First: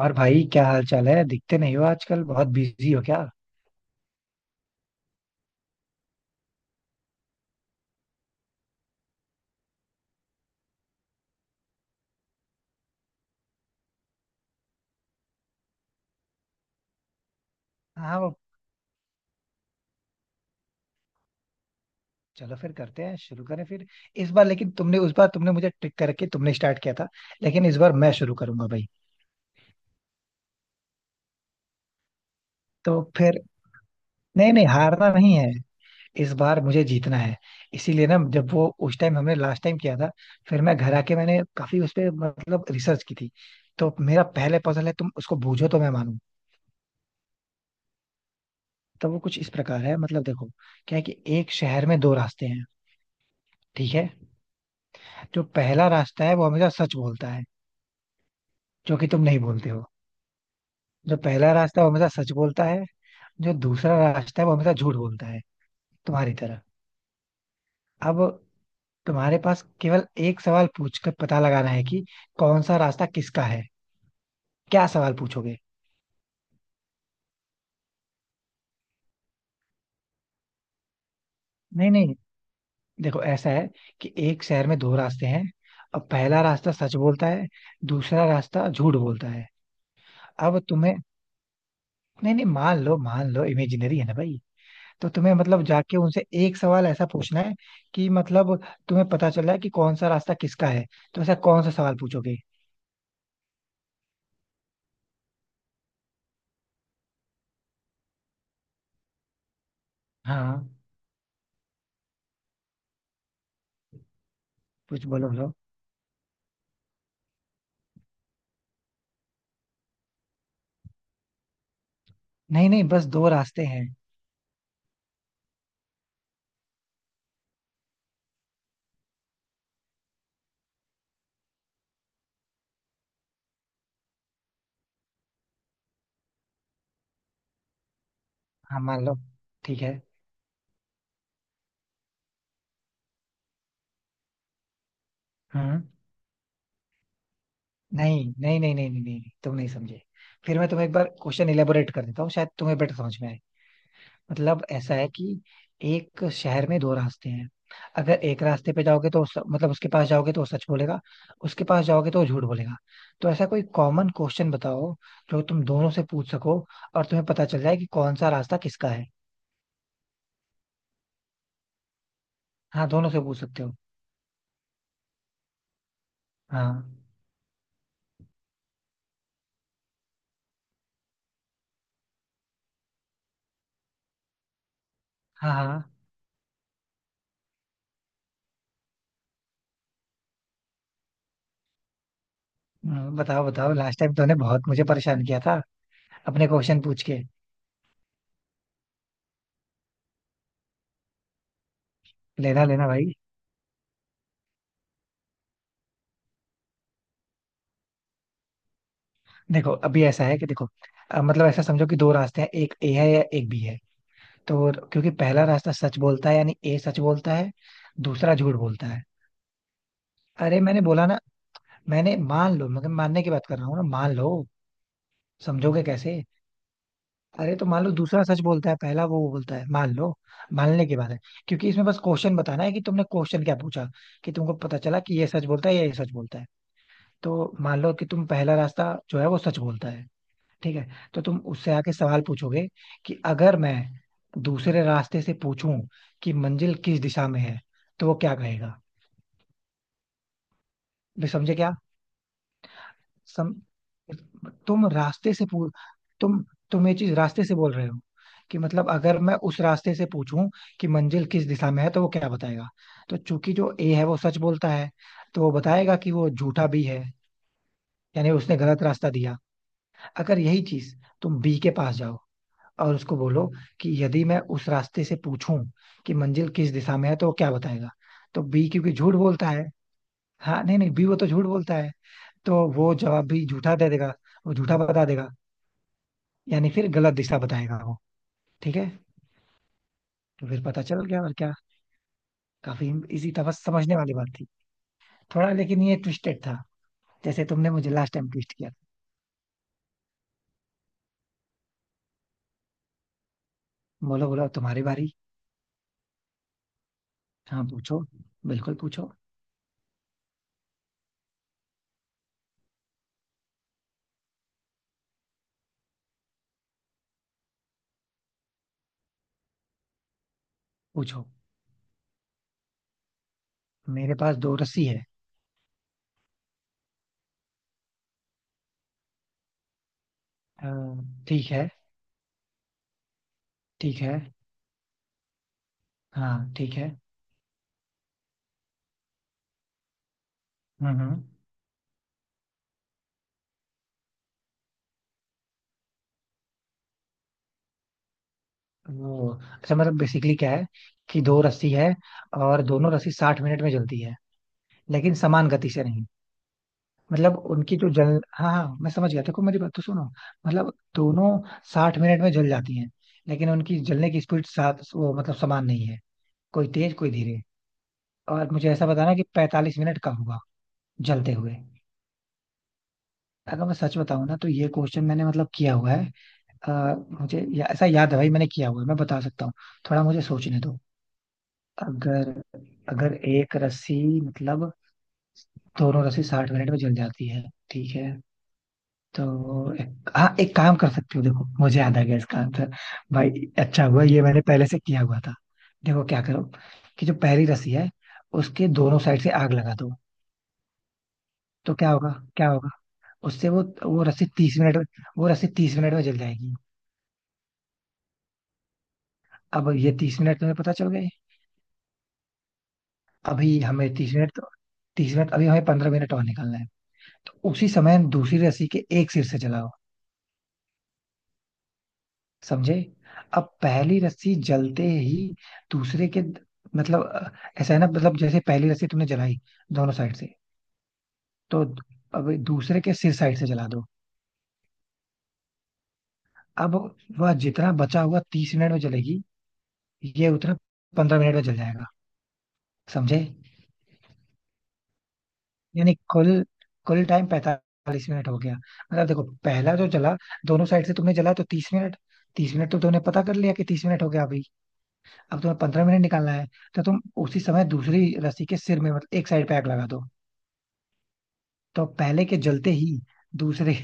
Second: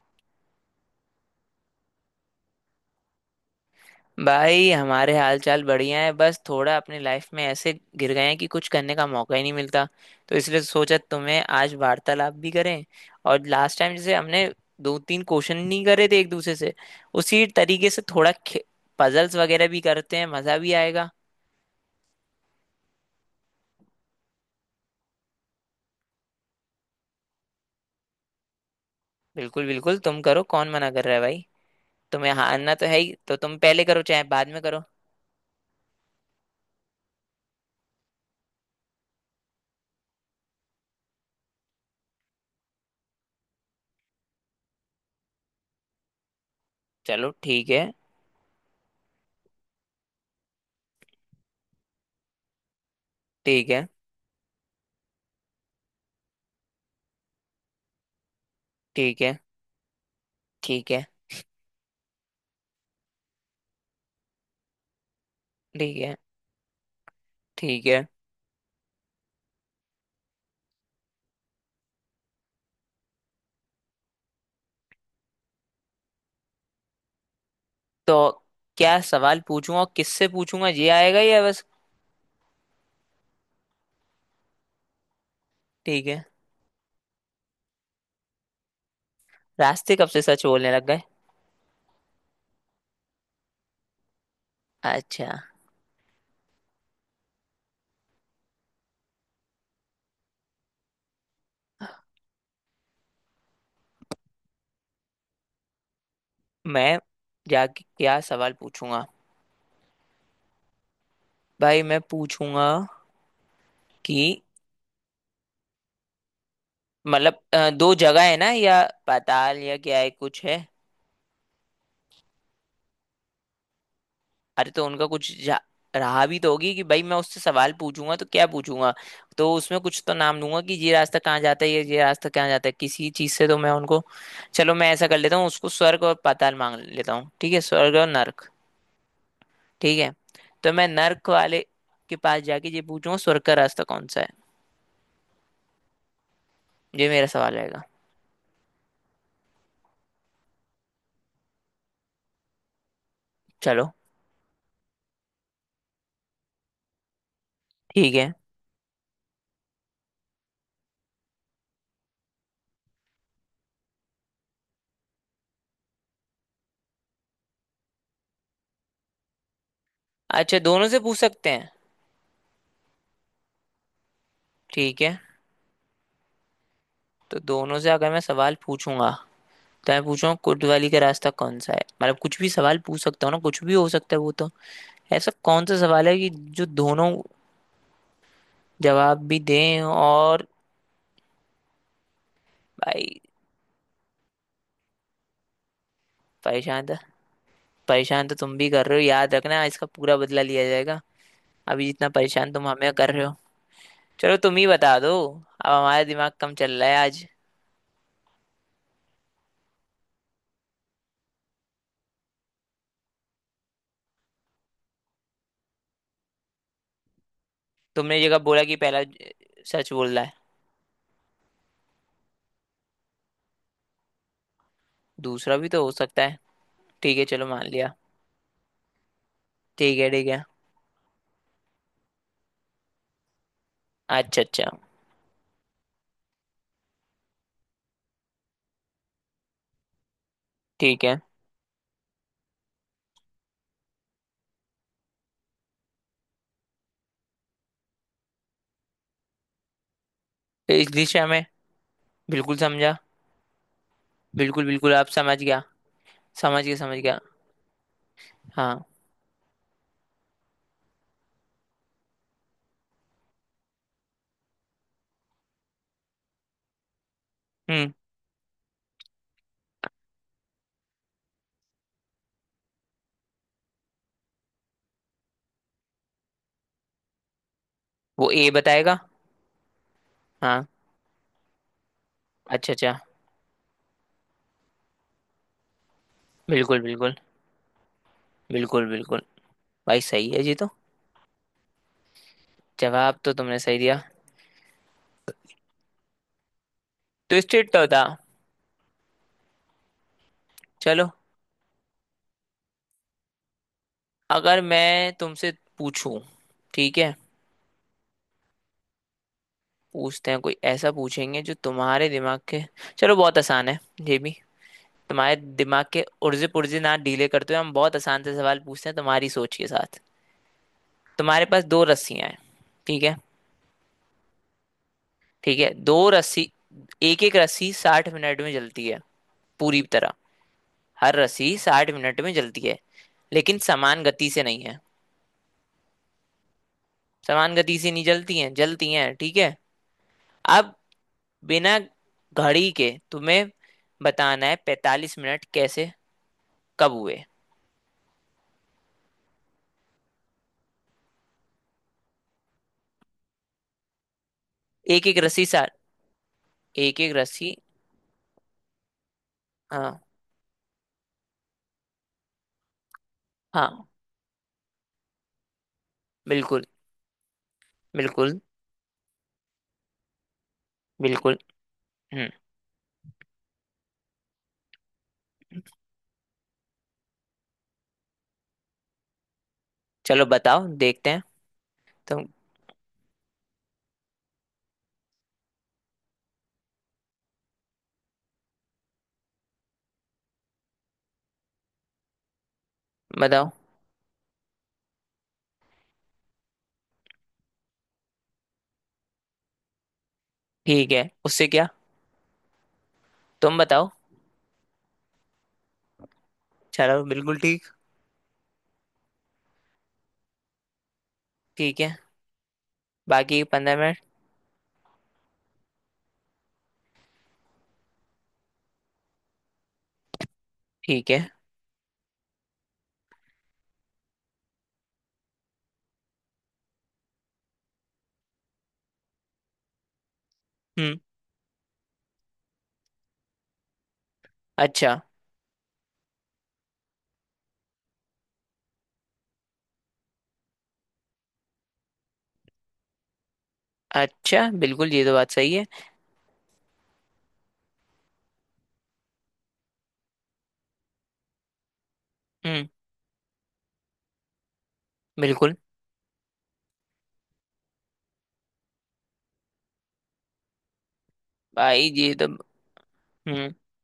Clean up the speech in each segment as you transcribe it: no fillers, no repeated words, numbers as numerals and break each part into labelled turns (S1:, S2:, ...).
S1: और भाई क्या हाल चाल है? दिखते नहीं हो आजकल, बहुत बिजी हो क्या?
S2: भाई हमारे हाल चाल बढ़िया है। बस थोड़ा अपनी लाइफ में ऐसे गिर गए हैं कि कुछ करने का मौका ही नहीं मिलता। तो इसलिए सोचा तुम्हें आज वार्तालाप भी करें। और लास्ट टाइम जैसे हमने दो तीन क्वेश्चन नहीं करे थे एक दूसरे से, उसी तरीके से
S1: हाँ
S2: थोड़ा
S1: वो,
S2: पजल्स वगैरह भी करते हैं, मजा भी आएगा।
S1: चलो फिर करते हैं, शुरू करें फिर। इस बार लेकिन तुमने, उस बार तुमने मुझे ट्रिक करके तुमने स्टार्ट किया था, लेकिन इस बार मैं शुरू करूंगा भाई।
S2: बिल्कुल बिल्कुल, तुम करो, कौन मना कर रहा है भाई। तुम्हें हारना तो है
S1: तो
S2: ही, तो
S1: फिर,
S2: तुम पहले करो चाहे बाद
S1: नहीं
S2: में
S1: नहीं,
S2: करो।
S1: हारना नहीं है, इस बार मुझे जीतना है। इसीलिए ना, जब वो उस टाइम हमने लास्ट टाइम किया था, फिर मैं घर आके मैंने काफी उस पे मतलब रिसर्च की थी। तो मेरा पहले पजल है, तुम उसको बूझो तो मैं मानूं।
S2: चलो ठीक है।
S1: तो वो कुछ इस प्रकार है, मतलब देखो, क्या है कि एक शहर में दो रास्ते हैं।
S2: ठीक है।
S1: ठीक है। जो पहला रास्ता है वो हमेशा सच बोलता है, जो कि
S2: ठीक
S1: तुम
S2: है।
S1: नहीं बोलते हो।
S2: ठीक है।
S1: जो पहला रास्ता है वो हमेशा सच बोलता है, जो दूसरा रास्ता है वो हमेशा झूठ बोलता है,
S2: ठीक है।
S1: तुम्हारी तरह।
S2: ठीक है।
S1: अब तुम्हारे पास केवल एक सवाल पूछकर पता लगाना है कि कौन सा रास्ता किसका है। क्या सवाल पूछोगे?
S2: तो क्या सवाल पूछूंगा और किससे पूछूंगा ये आएगा या बस?
S1: नहीं नहीं, देखो ऐसा है कि एक शहर में दो रास्ते हैं।
S2: ठीक
S1: अब
S2: है।
S1: पहला रास्ता सच बोलता है, दूसरा रास्ता झूठ बोलता है।
S2: रास्ते कब से सच
S1: अब
S2: बोलने लग
S1: तुम्हें,
S2: गए?
S1: नहीं नहीं, मान लो मान लो, इमेजिनरी है ना भाई। तो
S2: अच्छा।
S1: तुम्हें मतलब जाके उनसे एक सवाल ऐसा पूछना है कि मतलब, तुम्हें पता चला है कि कौन सा रास्ता किसका है। तो ऐसा कौन सा सवाल पूछोगे?
S2: मैं जाके क्या सवाल पूछूंगा?
S1: हाँ,
S2: भाई मैं पूछूंगा कि...
S1: कुछ बोलो बोलो।
S2: दो जगह है ना, या पाताल या क्या है, कुछ है?
S1: नहीं नहीं, बस दो रास्ते हैं।
S2: अरे तो उनका कुछ रहा भी तो होगी कि भाई मैं उससे सवाल पूछूंगा तो क्या पूछूंगा। तो उसमें कुछ तो नाम लूंगा कि ये रास्ता कहाँ जाता है या ये रास्ता कहाँ जाता है, किसी चीज से तो मैं उनको... चलो मैं ऐसा कर लेता हूँ, उसको स्वर्ग और पाताल मांग लेता हूँ। ठीक है, स्वर्ग और नर्क।
S1: हाँ मान लो। ठीक है।
S2: ठीक है। तो मैं नर्क वाले के पास जाके ये पूछूंगा, स्वर्ग का रास्ता कौन सा है।
S1: हम्म।
S2: ये मेरा सवाल रहेगा।
S1: नहीं नहीं नहीं नहीं नहीं नहीं, नहीं, तुम नहीं समझे। फिर मैं तुम्हें एक बार क्वेश्चन इलेबोरेट कर देता हूँ, शायद तुम्हें बेटर समझ में आए।
S2: चलो
S1: मतलब ऐसा है कि एक शहर में दो रास्ते हैं।
S2: ठीक
S1: अगर
S2: है।
S1: एक रास्ते पे जाओगे तो मतलब उसके पास जाओगे तो वो सच बोलेगा, उसके पास जाओगे तो वो झूठ बोलेगा। तो ऐसा कोई कॉमन क्वेश्चन बताओ जो तुम दोनों से पूछ सको और तुम्हें पता चल जाए कि कौन सा रास्ता किसका है।
S2: अच्छा, दोनों से पूछ सकते हैं?
S1: हाँ, दोनों से पूछ सकते हो।
S2: ठीक है।
S1: हाँ
S2: तो दोनों से अगर मैं सवाल पूछूंगा तो मैं पूछूंगा कोतवाली का रास्ता कौन सा है। मतलब कुछ भी सवाल पूछ सकता हूँ ना, कुछ भी हो सकता है वो तो। ऐसा
S1: हाँ
S2: कौन सा
S1: हाँ।
S2: सवाल है कि जो दोनों जवाब भी दें और... भाई...
S1: बताओ बताओ, लास्ट टाइम तुमने बहुत मुझे परेशान किया था, अपने क्वेश्चन
S2: परेशान तो
S1: पूछ के।
S2: परेशान तो तुम भी कर रहे हो, याद रखना इसका पूरा बदला लिया जाएगा, अभी जितना परेशान
S1: लेना
S2: तुम
S1: लेना
S2: हमें
S1: भाई।
S2: कर रहे हो। चलो तुम ही बता दो, अब हमारा दिमाग कम चल रहा है आज।
S1: देखो अभी ऐसा है कि देखो, मतलब ऐसा समझो कि दो रास्ते हैं, एक ए है या एक बी है। तो क्योंकि पहला रास्ता सच बोलता है, यानी ए सच बोलता है,
S2: तुमने
S1: दूसरा
S2: जगह
S1: झूठ
S2: बोला कि
S1: बोलता
S2: पहला
S1: है।
S2: सच बोल रहा है,
S1: अरे मैंने बोला ना, मैंने मान लो, मगर मानने की बात कर रहा हूँ ना, मान लो।
S2: दूसरा भी तो
S1: समझोगे
S2: हो सकता
S1: कैसे?
S2: है। ठीक है चलो
S1: अरे
S2: मान
S1: तो मान लो
S2: लिया।
S1: दूसरा सच बोलता है, पहला वो बोलता है, मान
S2: ठीक है।
S1: लो।
S2: ठीक है।
S1: मानने की बात है। क्योंकि इसमें बस क्वेश्चन बताना है कि तुमने क्वेश्चन क्या पूछा कि
S2: अच्छा
S1: तुमको
S2: अच्छा।
S1: पता चला कि ये सच बोलता है या ये सच बोलता है। तो मान लो कि तुम पहला रास्ता जो है वो सच बोलता है। ठीक है।
S2: ठीक है।
S1: तो तुम उससे आके सवाल पूछोगे कि अगर मैं दूसरे रास्ते से पूछूं कि मंजिल किस दिशा में है तो वो क्या कहेगा?
S2: तो इस दिशा
S1: भी
S2: में।
S1: समझे क्या?
S2: बिल्कुल समझा।
S1: सम
S2: बिल्कुल
S1: तुम
S2: बिल्कुल, आप
S1: रास्ते
S2: समझ
S1: से
S2: गया।
S1: पू तुम
S2: समझ गया,
S1: तुम ये
S2: समझ
S1: चीज
S2: गया।
S1: रास्ते से बोल रहे हो कि
S2: हाँ।
S1: मतलब अगर मैं उस रास्ते से पूछूं कि मंजिल किस दिशा में है तो वो क्या बताएगा। तो चूंकि जो ए है वो सच बोलता है, तो वो बताएगा कि वो झूठा भी है।
S2: हम्म।
S1: यानी उसने गलत रास्ता दिया। अगर यही चीज तुम बी के पास जाओ और उसको बोलो कि यदि मैं उस रास्ते से पूछूं कि मंजिल किस दिशा में है तो वो क्या बताएगा।
S2: वो
S1: तो
S2: ए
S1: बी क्योंकि
S2: बताएगा।
S1: झूठ बोलता है, हाँ
S2: हाँ।
S1: नहीं नहीं, बी वो तो झूठ बोलता है, तो
S2: अच्छा अच्छा।
S1: वो जवाब भी झूठा दे देगा, वो झूठा बता देगा। यानी
S2: बिल्कुल
S1: फिर
S2: बिल्कुल।
S1: गलत दिशा बताएगा वो। ठीक
S2: बिल्कुल
S1: है।
S2: बिल्कुल। भाई सही है
S1: तो
S2: जी।
S1: फिर
S2: तो
S1: पता चल गया और क्या। काफी
S2: जवाब
S1: इजी
S2: तो
S1: था,
S2: तुमने
S1: बस
S2: सही
S1: समझने
S2: दिया।
S1: वाली बात थी थोड़ा, लेकिन ये ट्विस्टेड था, जैसे तुमने
S2: ट्विस्टेड तो
S1: मुझे
S2: था।
S1: लास्ट टाइम ट्विस्ट किया
S2: चलो।
S1: था। बोलो बोलो,
S2: अगर
S1: तुम्हारी बारी।
S2: मैं तुमसे पूछूं... ठीक है।
S1: हाँ पूछो, बिल्कुल पूछो।
S2: पूछते हैं, कोई ऐसा पूछेंगे जो तुम्हारे दिमाग के... चलो बहुत आसान है ये भी। तुम्हारे दिमाग के उर्जे पुर्जे ना ढीले करते हुए हम बहुत आसान से सवाल पूछते हैं तुम्हारी सोच के साथ।
S1: पूछो।
S2: तुम्हारे पास दो रस्सियां हैं। ठीक है।
S1: मेरे पास दो रस्सी है।
S2: ठीक है, दो रस्सी। एक एक रस्सी 60 मिनट में जलती है पूरी तरह।
S1: अ,
S2: हर
S1: ठीक
S2: रस्सी
S1: है।
S2: 60 मिनट में जलती है, लेकिन
S1: ठीक
S2: समान
S1: है।
S2: गति से नहीं है।
S1: हाँ ठीक है।
S2: समान गति से नहीं जलती हैं, जलती हैं ठीक है। अब
S1: हम्म।
S2: बिना घड़ी के तुम्हें बताना है 45 मिनट कैसे... कब हुए?
S1: वो अच्छा, मतलब बेसिकली क्या है कि दो रस्सी है और दोनों रस्सी साठ मिनट में जलती है
S2: एक
S1: लेकिन
S2: एक रस्सी
S1: समान गति
S2: सार
S1: से नहीं।
S2: एक एक
S1: मतलब
S2: रस्सी...
S1: उनकी जो जल, हाँ हाँ मैं समझ गया, देखो मेरी बात तो
S2: हाँ
S1: सुनो। मतलब दोनों साठ मिनट में जल जाती हैं, लेकिन उनकी
S2: हाँ।
S1: जलने की स्पीड साथ वो मतलब समान नहीं है,
S2: बिल्कुल।
S1: कोई तेज कोई धीरे।
S2: बिल्कुल।
S1: और मुझे ऐसा बताना कि पैंतालीस मिनट कब हुआ, जलते
S2: बिल्कुल।
S1: हुए।
S2: हम्म।
S1: अगर मैं सच बताऊं ना, तो ये क्वेश्चन मैंने मतलब किया हुआ है। अ, मुझे ऐसा याद है भाई, मैंने किया हुआ है, मैं बता सकता हूँ। थोड़ा मुझे
S2: चलो
S1: सोचने
S2: बताओ
S1: दो।
S2: देखते हैं। तुम
S1: अगर, एक रस्सी मतलब, दोनों रस्सी साठ मिनट में जल जाती है ठीक है। तो हाँ एक काम कर सकती हो, देखो मुझे याद आ गया इसका आंसर भाई।
S2: बताओ।
S1: अच्छा हुआ ये मैंने पहले से किया हुआ था। देखो क्या करो कि जो पहली रस्सी है उसके दोनों साइड से आग लगा दो।
S2: ठीक है उससे क्या?
S1: तो क्या होगा? क्या होगा? उससे
S2: तुम
S1: वो
S2: बताओ।
S1: वो रस्सी तीस मिनट में, वो रस्सी तीस मिनट में जल जाएगी।
S2: चलो बिल्कुल ठीक।
S1: अब ये तीस मिनट तुम्हें पता चल गए।
S2: ठीक है। बाकी
S1: अभी
S2: पंद्रह
S1: हमें
S2: मिनट
S1: तीस मिनट, तीस मिनट, अभी हमें पंद्रह मिनट और निकालना है। तो उसी समय दूसरी रस्सी के एक सिर से जलाओ।
S2: ठीक है।
S1: समझे? अब पहली रस्सी जलते ही दूसरे के मतलब, ऐसा है ना, मतलब जैसे पहली रस्सी तुमने जलाई दोनों साइड से,
S2: हम्म।
S1: तो अब दूसरे के सिर साइड से जला दो।
S2: अच्छा
S1: अब वह जितना बचा हुआ तीस मिनट में जलेगी, ये उतना पंद्रह मिनट में जल जाएगा। समझे?
S2: अच्छा, बिल्कुल ये तो बात सही है।
S1: यानी कुल, कुल टाइम पैंतालीस मिनट हो गया। मतलब देखो, पहला जो जला दोनों साइड से तुमने जला, तो तीस मिनट, तीस
S2: हम्म।
S1: मिनट तो तुमने पता कर लिया कि तीस मिनट हो गया अभी। अब
S2: बिल्कुल।
S1: तुम्हें पंद्रह मिनट निकालना है, तो तुम उसी समय दूसरी रस्सी के सिर में मतलब एक साइड पे आग लगा दो। तो
S2: भाई ये
S1: पहले
S2: तो...
S1: के जलते ही
S2: हम्म।
S1: दूसरे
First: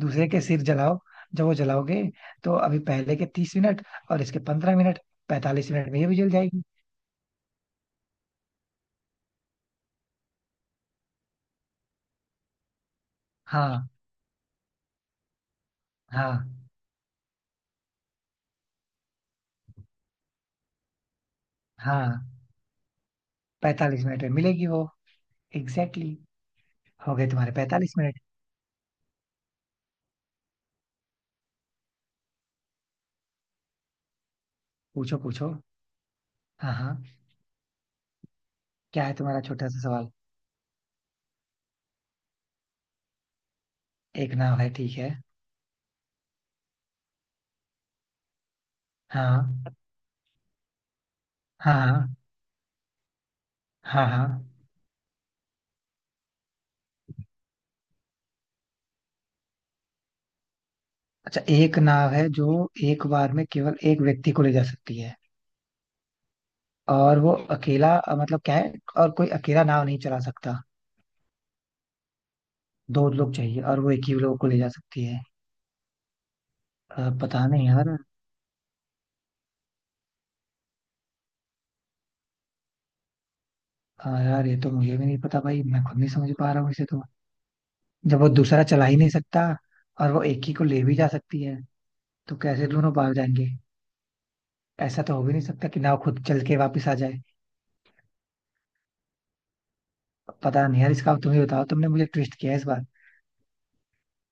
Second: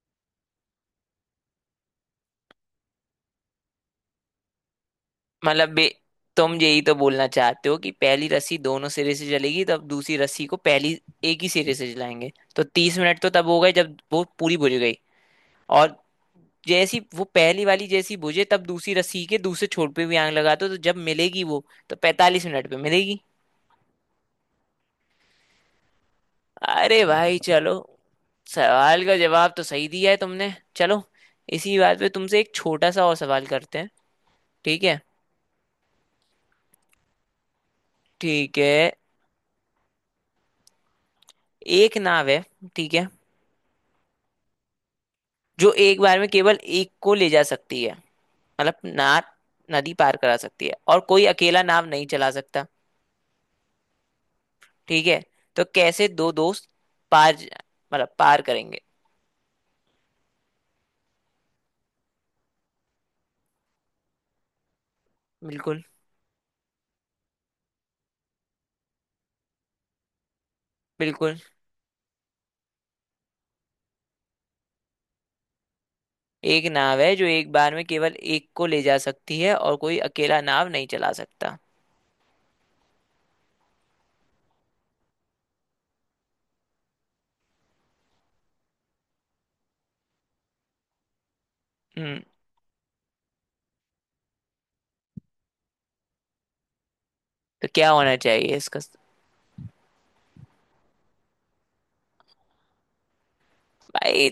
S1: दूसरे के सिर जलाओ। जब वो जलाओगे तो अभी पहले के तीस मिनट और इसके पंद्रह मिनट,
S2: मतलब
S1: पैंतालीस
S2: बे
S1: मिनट में ये भी जल
S2: तुम
S1: जाएगी।
S2: यही तो बोलना चाहते हो कि पहली रस्सी दोनों सिरे से चलेगी, तब दूसरी रस्सी को पहली एक ही सिरे से चलाएंगे, तो 30 मिनट तो तब हो गए
S1: हाँ
S2: जब वो पूरी बुझ गई। और
S1: हाँ
S2: जैसी वो पहली वाली जैसी बुझे, तब दूसरी रस्सी के दूसरे छोर पे भी आग लगा दो, तो जब मिलेगी वो तो
S1: हाँ।
S2: 45 मिनट पे मिलेगी।
S1: पैंतालीस मिनट में मिलेगी वो। Exactly exactly।
S2: अरे
S1: हो गए
S2: भाई
S1: तुम्हारे
S2: चलो,
S1: पैंतालीस मिनट।
S2: सवाल का जवाब तो सही दिया है तुमने। चलो इसी बात पे तुमसे एक छोटा सा और सवाल करते हैं। ठीक है।
S1: पूछो पूछो। हाँ हाँ।
S2: ठीक है।
S1: क्या है तुम्हारा छोटा सा सवाल?
S2: एक नाव है। ठीक है,
S1: एक नाव है, ठीक है।
S2: जो एक बार में केवल एक को ले जा सकती है। मतलब नाव
S1: हाँ
S2: नदी पार करा सकती है, और कोई अकेला नाव नहीं
S1: हाँ
S2: चला सकता।
S1: हाँ हाँ हाँ।
S2: ठीक है। तो कैसे दो दोस्त पार मतलब पार करेंगे?
S1: अच्छा, एक नाव है जो एक बार में केवल एक व्यक्ति को ले जा सकती है,
S2: बिल्कुल
S1: और वो अकेला मतलब क्या है, और कोई अकेला नाव नहीं चला सकता।
S2: बिल्कुल।
S1: दो लोग चाहिए और वो एक ही लोग को ले जा सकती है।
S2: एक नाव है जो
S1: पता
S2: एक
S1: नहीं
S2: बार में
S1: यार।
S2: केवल एक को ले जा सकती है, और कोई अकेला नाव नहीं चला सकता।
S1: यार ये तो मुझे भी नहीं पता भाई, मैं खुद नहीं समझ पा रहा हूँ इसे तो। जब वो दूसरा चला ही नहीं सकता और वो एक ही को ले भी जा सकती है,
S2: हम्म।
S1: तो कैसे दोनों पार जाएंगे? ऐसा तो हो भी नहीं सकता कि नाव खुद चल के वापस आ जाए।
S2: तो क्या होना चाहिए इसका?
S1: पता नहीं यार, इसका तुम ही बताओ, तुमने मुझे ट्विस्ट किया है इस बार।
S2: भाई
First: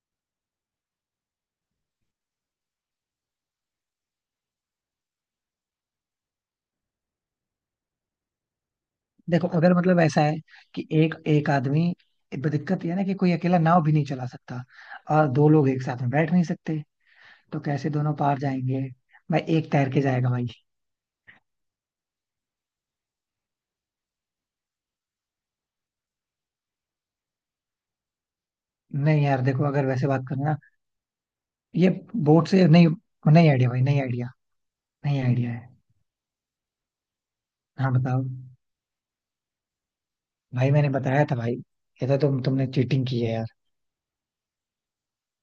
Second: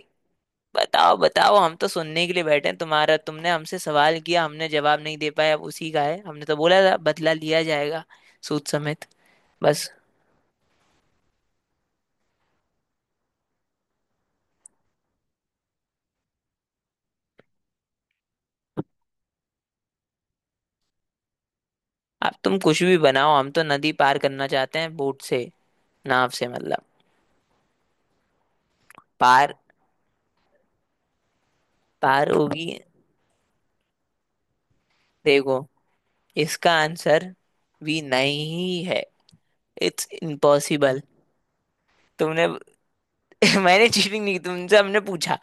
S2: बताओ बताओ। हम तो सुनने के लिए बैठे हैं तुम्हारा। तुमने हमसे सवाल किया, हमने जवाब नहीं दे पाया, अब उसी का है। हमने तो बोला था बदला लिया जाएगा, सूद समेत।
S1: देखो अगर
S2: बस।
S1: मतलब ऐसा है कि एक एक आदमी, दिक्कत यह है ना कि कोई अकेला नाव भी नहीं चला सकता और दो लोग एक साथ में बैठ नहीं सकते, तो कैसे दोनों पार जाएंगे? भाई एक तैर के जाएगा भाई।
S2: अब तुम कुछ भी बनाओ, हम तो नदी पार करना चाहते हैं बोट से, नाव से मतलब।
S1: नहीं यार,
S2: पार
S1: देखो अगर वैसे बात करें ना, ये
S2: पार
S1: बोट से
S2: होगी।
S1: नहीं, नहीं आइडिया भाई, नहीं आइडिया, नहीं आइडिया
S2: देखो
S1: है।
S2: इसका आंसर
S1: हाँ
S2: भी
S1: बताओ।
S2: नहीं है, इट्स
S1: भाई मैंने
S2: इम्पॉसिबल।
S1: बताया था भाई, ये तो
S2: तुमने...
S1: तुमने चीटिंग की है यार।
S2: मैंने चीटिंग नहीं की। तुमसे हमने पूछा,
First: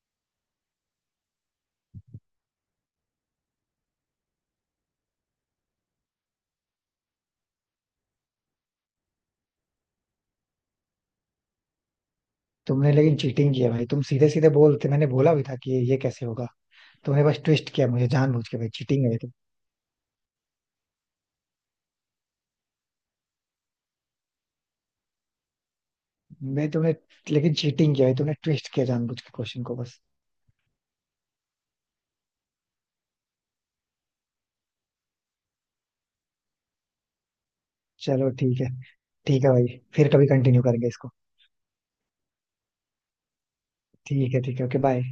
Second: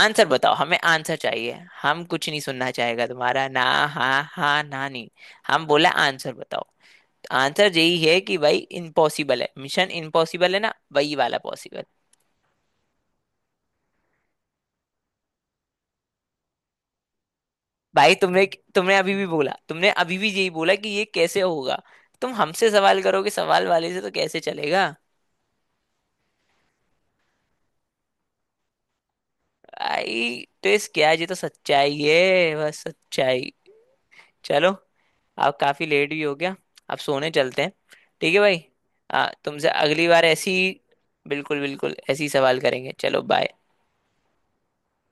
S2: आंसर बताओ, हमें आंसर चाहिए। हम कुछ नहीं सुनना चाहेगा तुम्हारा, ना हाँ हाँ ना नहीं। हम बोला आंसर बताओ। आंसर यही है कि भाई इम्पॉसिबल है, मिशन इम्पॉसिबल है ना वही वाला, पॉसिबल।
S1: तुमने लेकिन चीटिंग की है भाई, तुम सीधे सीधे बोलते, मैंने बोला भी था कि ये कैसे होगा। तुमने बस ट्विस्ट किया मुझे
S2: भाई तुमने
S1: जानबूझ के, भाई
S2: तुमने
S1: चीटिंग
S2: अभी
S1: है।
S2: भी बोला, तुमने अभी भी यही बोला कि ये कैसे होगा। तुम हमसे सवाल करोगे, सवाल वाले से तो कैसे चलेगा?
S1: मैं तुमने लेकिन चीटिंग किया है, तुमने ट्विस्ट किया जानबूझ के क्वेश्चन को बस।
S2: आई तो इस क्या है? ये तो सच्चाई है, बस सच्चाई। चलो आप काफी लेट भी हो गया, आप सोने चलते हैं।
S1: चलो
S2: ठीक है
S1: ठीक
S2: भाई।
S1: है। ठीक है
S2: तुमसे
S1: भाई,
S2: अगली
S1: फिर
S2: बार
S1: कभी
S2: ऐसी...
S1: कंटिन्यू करेंगे इसको।
S2: बिल्कुल बिल्कुल ऐसी सवाल करेंगे। चलो बाय।
S1: ठीक है ठीक है, ओके बाय।